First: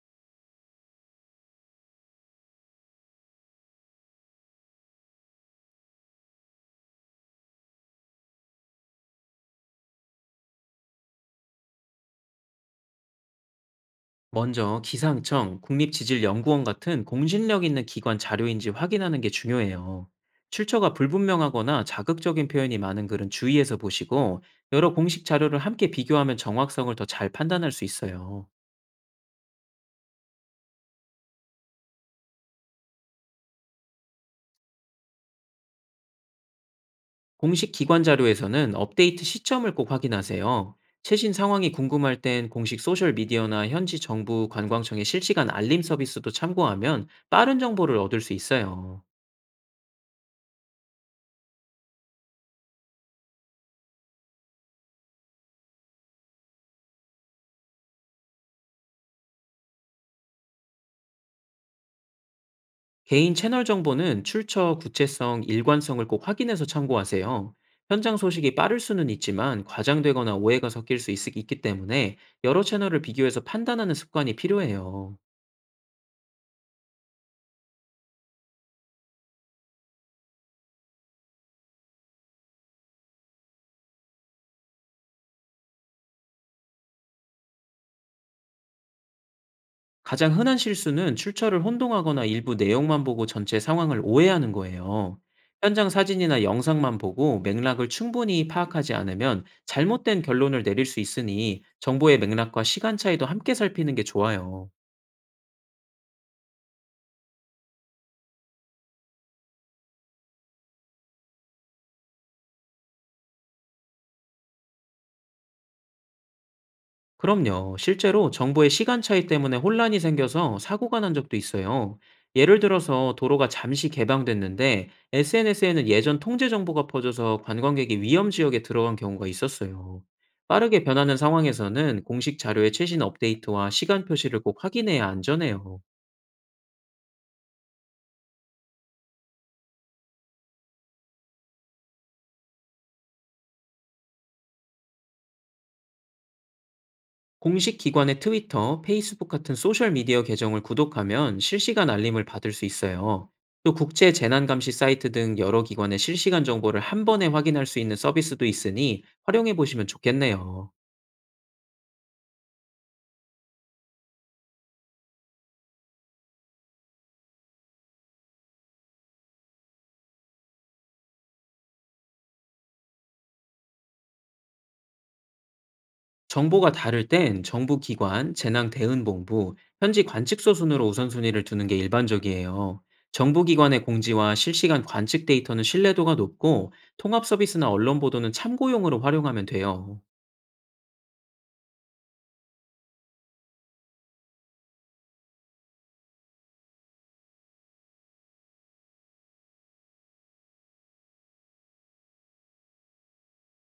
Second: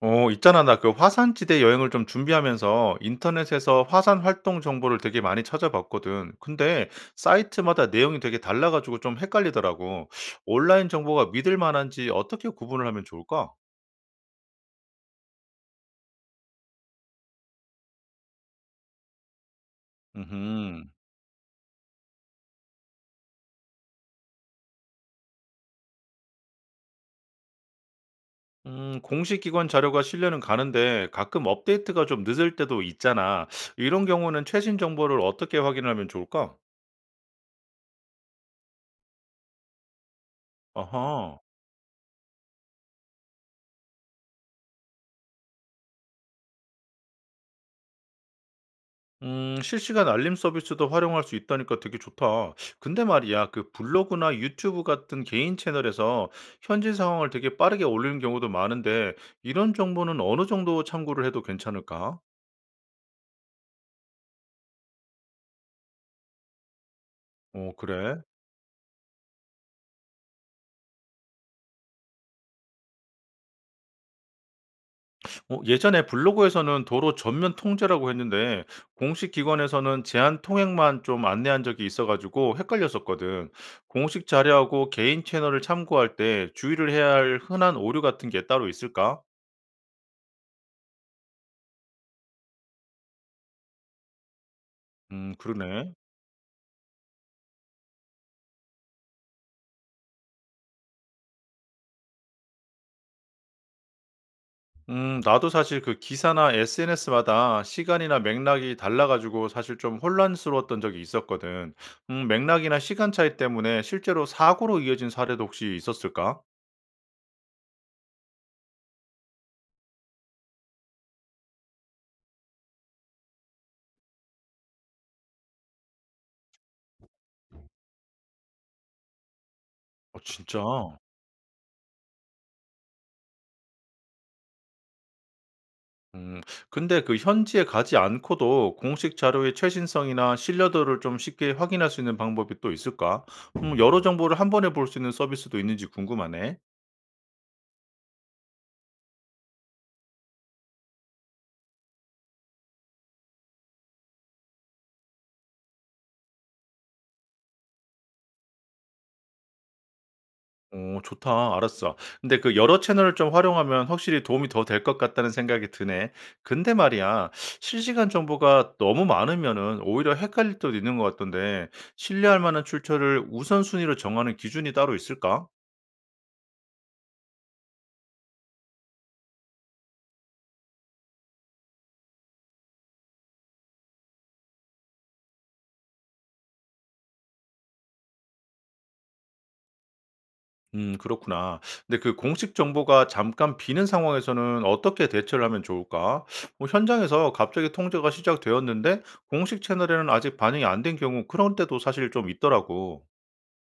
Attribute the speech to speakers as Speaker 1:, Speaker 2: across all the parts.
Speaker 1: 어, 있잖아. 나 그 화산지대 여행을 좀 준비하면서 인터넷에서 화산 활동 정보를 되게 많이 찾아봤거든. 근데 사이트마다 내용이 되게 달라가지고 좀 헷갈리더라고. 온라인 정보가 믿을 만한지 어떻게 구분을 하면 좋을까?
Speaker 2: 먼저 기상청, 국립지질연구원 같은 공신력 있는 기관 자료인지 확인하는 게 중요해요.
Speaker 1: 음,
Speaker 2: 출처가 불분명하거나 자극적인 표현이 많은 글은 주의해서 보시고, 여러 공식 자료를 함께 비교하면 정확성을 더 잘 판단할 수 있어요.
Speaker 1: 공식 기관 자료가 신뢰는 가는데 가끔 업데이트가 좀 늦을 때도 있잖아. 이런 경우는 최신 정보를 어떻게 확인하면 좋을까?
Speaker 2: 공식 기관 자료에서는 업데이트 시점을 꼭 확인하세요. 최신
Speaker 1: 어허.
Speaker 2: 상황이 궁금할 땐 공식 소셜미디어나 현지 정부 관광청의 실시간 알림 서비스도 참고하면 빠른 정보를 얻을 수 있어요.
Speaker 1: 실시간 알림 서비스도 활용할 수 있다니까 되게 좋다. 근데 말이야, 그 블로그나 유튜브 같은 개인 채널에서 현지 상황을 되게 빠르게 올리는 경우도 많은데, 이런 정보는 어느 정도 참고를 해도 괜찮을까?
Speaker 2: 개인 채널 정보는 출처, 구체성, 일관성을 꼭 확인해서 참고하세요.
Speaker 1: 어,
Speaker 2: 현장
Speaker 1: 그래.
Speaker 2: 소식이 빠를 수는 있지만, 과장되거나 오해가 섞일 수 있, 기 때문에 여러 채널을 비교해서 판단하는 습관이 필요해요.
Speaker 1: 어, 예전에 블로그에서는 도로 전면 통제라고 했는데, 공식 기관에서는 제한 통행만 좀 안내한 적이 있어가지고 헷갈렸었거든. 공식 자료하고 개인 채널을 참고할 때 주의를 해야 할 흔한 오류 같은 게 따로 있을까?
Speaker 2: 가장 흔한 실수는 출처를 혼동하거나 일부 내용만 보고 전체 상황을 오해하는 거예요. 현장
Speaker 1: 그러네.
Speaker 2: 사진이나 영상만 보고 맥락을 충분히 파악하지 않으면 잘못된 결론을 내릴 수 있으니, 정보의 맥락과 시간 차이도 함께 살피는 게 좋아요.
Speaker 1: 나도 사실 그 기사나 SNS마다 시간이나 맥락이 달라 가지고 사실 좀 혼란스러웠던 적이 있었거든. 맥락이나 시간 차이 때문에 실제로 사고로 이어진 사례도 혹시 있었을까?
Speaker 2: 그럼요. 실제로 정부의 시간 차이 때문에 혼란이 생겨서 사고가 난 적도 있어요. 예를 들어서 도로가 잠시 개방됐는데 SNS에는 예전 통제 정보가 퍼져서 관광객이 위험 지역에 들어간 경우가 있었어요.
Speaker 1: 어 진짜?
Speaker 2: 빠르게 변하는 상황에서는 공식 자료의 최신 업데이트와 시간 표시를 꼭 확인해야 안전해요.
Speaker 1: 음 근데 그 현지에 가지 않고도 공식 자료의 최신성이나 신뢰도를 좀 쉽게 확인할 수 있는 방법이 또 있을까? 여러 정보를 한 번에 볼 수 있는 서비스도 있는지 궁금하네.
Speaker 2: 공식 기관의 트위터, 페이스북 같은 소셜미디어 계정을 구독하면 실시간 알림을 받을 수 있어요. 또 국제 재난감시 사이트 등 여러 기관의 실시간 정보를 한 번에 확인할 수 있는 서비스도 있으니 활용해 보시면 좋겠네요.
Speaker 1: 오 좋다. 알았어. 근데 그 여러 채널을 좀 활용하면 확실히 도움이 더 될 것 같다는 생각이 드네. 근데 말이야. 실시간 정보가 너무 많으면은 오히려 헷갈릴 때도 있는 것 같던데 신뢰할 만한 출처를 우선순위로 정하는 기준이 따로 있을까?
Speaker 2: 정보가 다를 땐 정부 기관, 재난 대응 본부, 현지 관측소 순으로 우선순위를 두는 게 일반적이에요. 정부 기관의 공지와 실시간 관측 데이터는 신뢰도가 높고, 통합 서비스나 언론 보도는 참고용으로 활용하면 돼요.
Speaker 1: 그렇구나. 근데 그 공식 정보가 잠깐 비는 상황에서는 어떻게 대처를 하면 좋을까? 뭐 현장에서 갑자기 통제가 시작되었는데 공식 채널에는 아직 반영이 안 된 경우 그런 때도 사실 좀 있더라고.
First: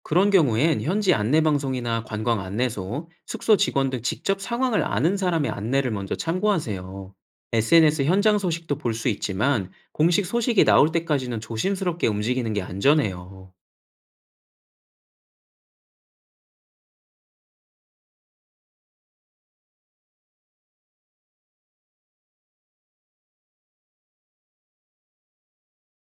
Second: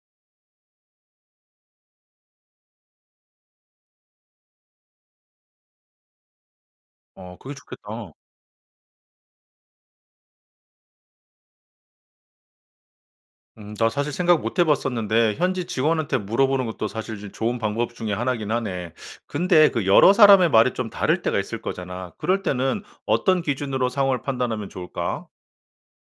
Speaker 2: 그런 경우엔 현지 안내방송이나 관광 안내소, 숙소 직원 등 직접 상황을 아는 사람의 안내를 먼저 참고하세요.
Speaker 1: 어 그게
Speaker 2: SNS
Speaker 1: 좋겠다.
Speaker 2: 현장 소식도 볼 수 있지만, 공식 소식이 나올 때까지는 조심스럽게 움직이는 게 안전해요.
Speaker 1: 나 사실 생각 못해 봤었는데 현지 직원한테 물어보는 것도 사실 좀 좋은 방법 중에 하나긴 하네. 근데 그 여러 사람의 말이 좀 다를 때가 있을 거잖아. 그럴 때는 어떤 기준으로 상황을 판단하면 좋을까?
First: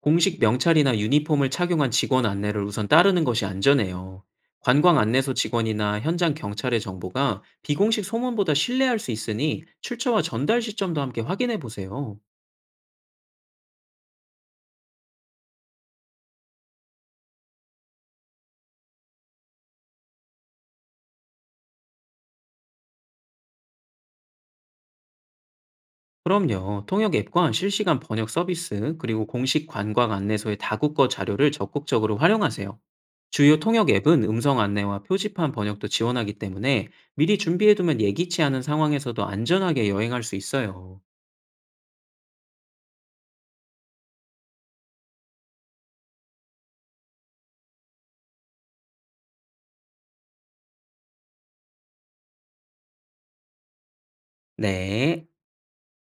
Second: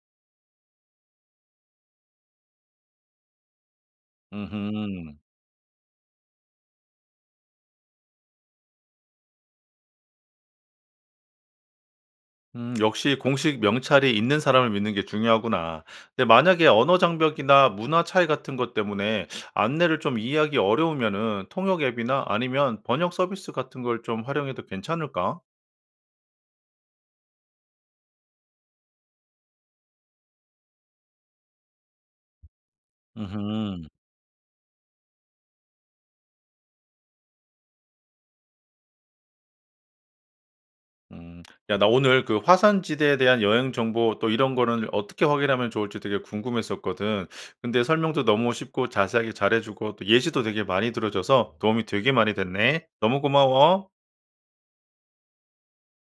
Speaker 2: 공식 명찰이나 유니폼을 착용한 직원 안내를 우선 따르는 것이 안전해요. 관광
Speaker 1: 음흠.
Speaker 2: 안내소 직원이나 현장 경찰의 정보가 비공식 소문보다 신뢰할 수 있으니, 출처와 전달 시점도 함께 확인해 보세요.
Speaker 1: 역시 공식 명찰이 있는 사람을 믿는 게 중요하구나. 근데 만약에 언어 장벽이나 문화 차이 같은 것 때문에 안내를 좀 이해하기 어려우면은 통역 앱이나 아니면 번역 서비스 같은 걸 좀 활용해도 괜찮을까?
Speaker 2: 그럼요. 통역 앱과 실시간 번역 서비스, 그리고 공식 관광 안내소의 다국어 자료를 적극적으로 활용하세요. 주요
Speaker 1: 음흠.
Speaker 2: 통역 앱은 음성 안내와 표지판 번역도 지원하기 때문에, 미리 준비해두면 예기치 않은 상황에서도 안전하게 여행할 수 있어요.
Speaker 1: 음. 야, 나 오늘 그 화산지대에 대한 여행 정보 또 이런 거는 어떻게 확인하면 좋을지 되게 궁금했었거든. 근데 설명도 너무 쉽고 자세하게 잘해주고 또 예시도 되게 많이 들어줘서 도움이 되게 많이 됐네. 너무 고마워.
Speaker 2: 네.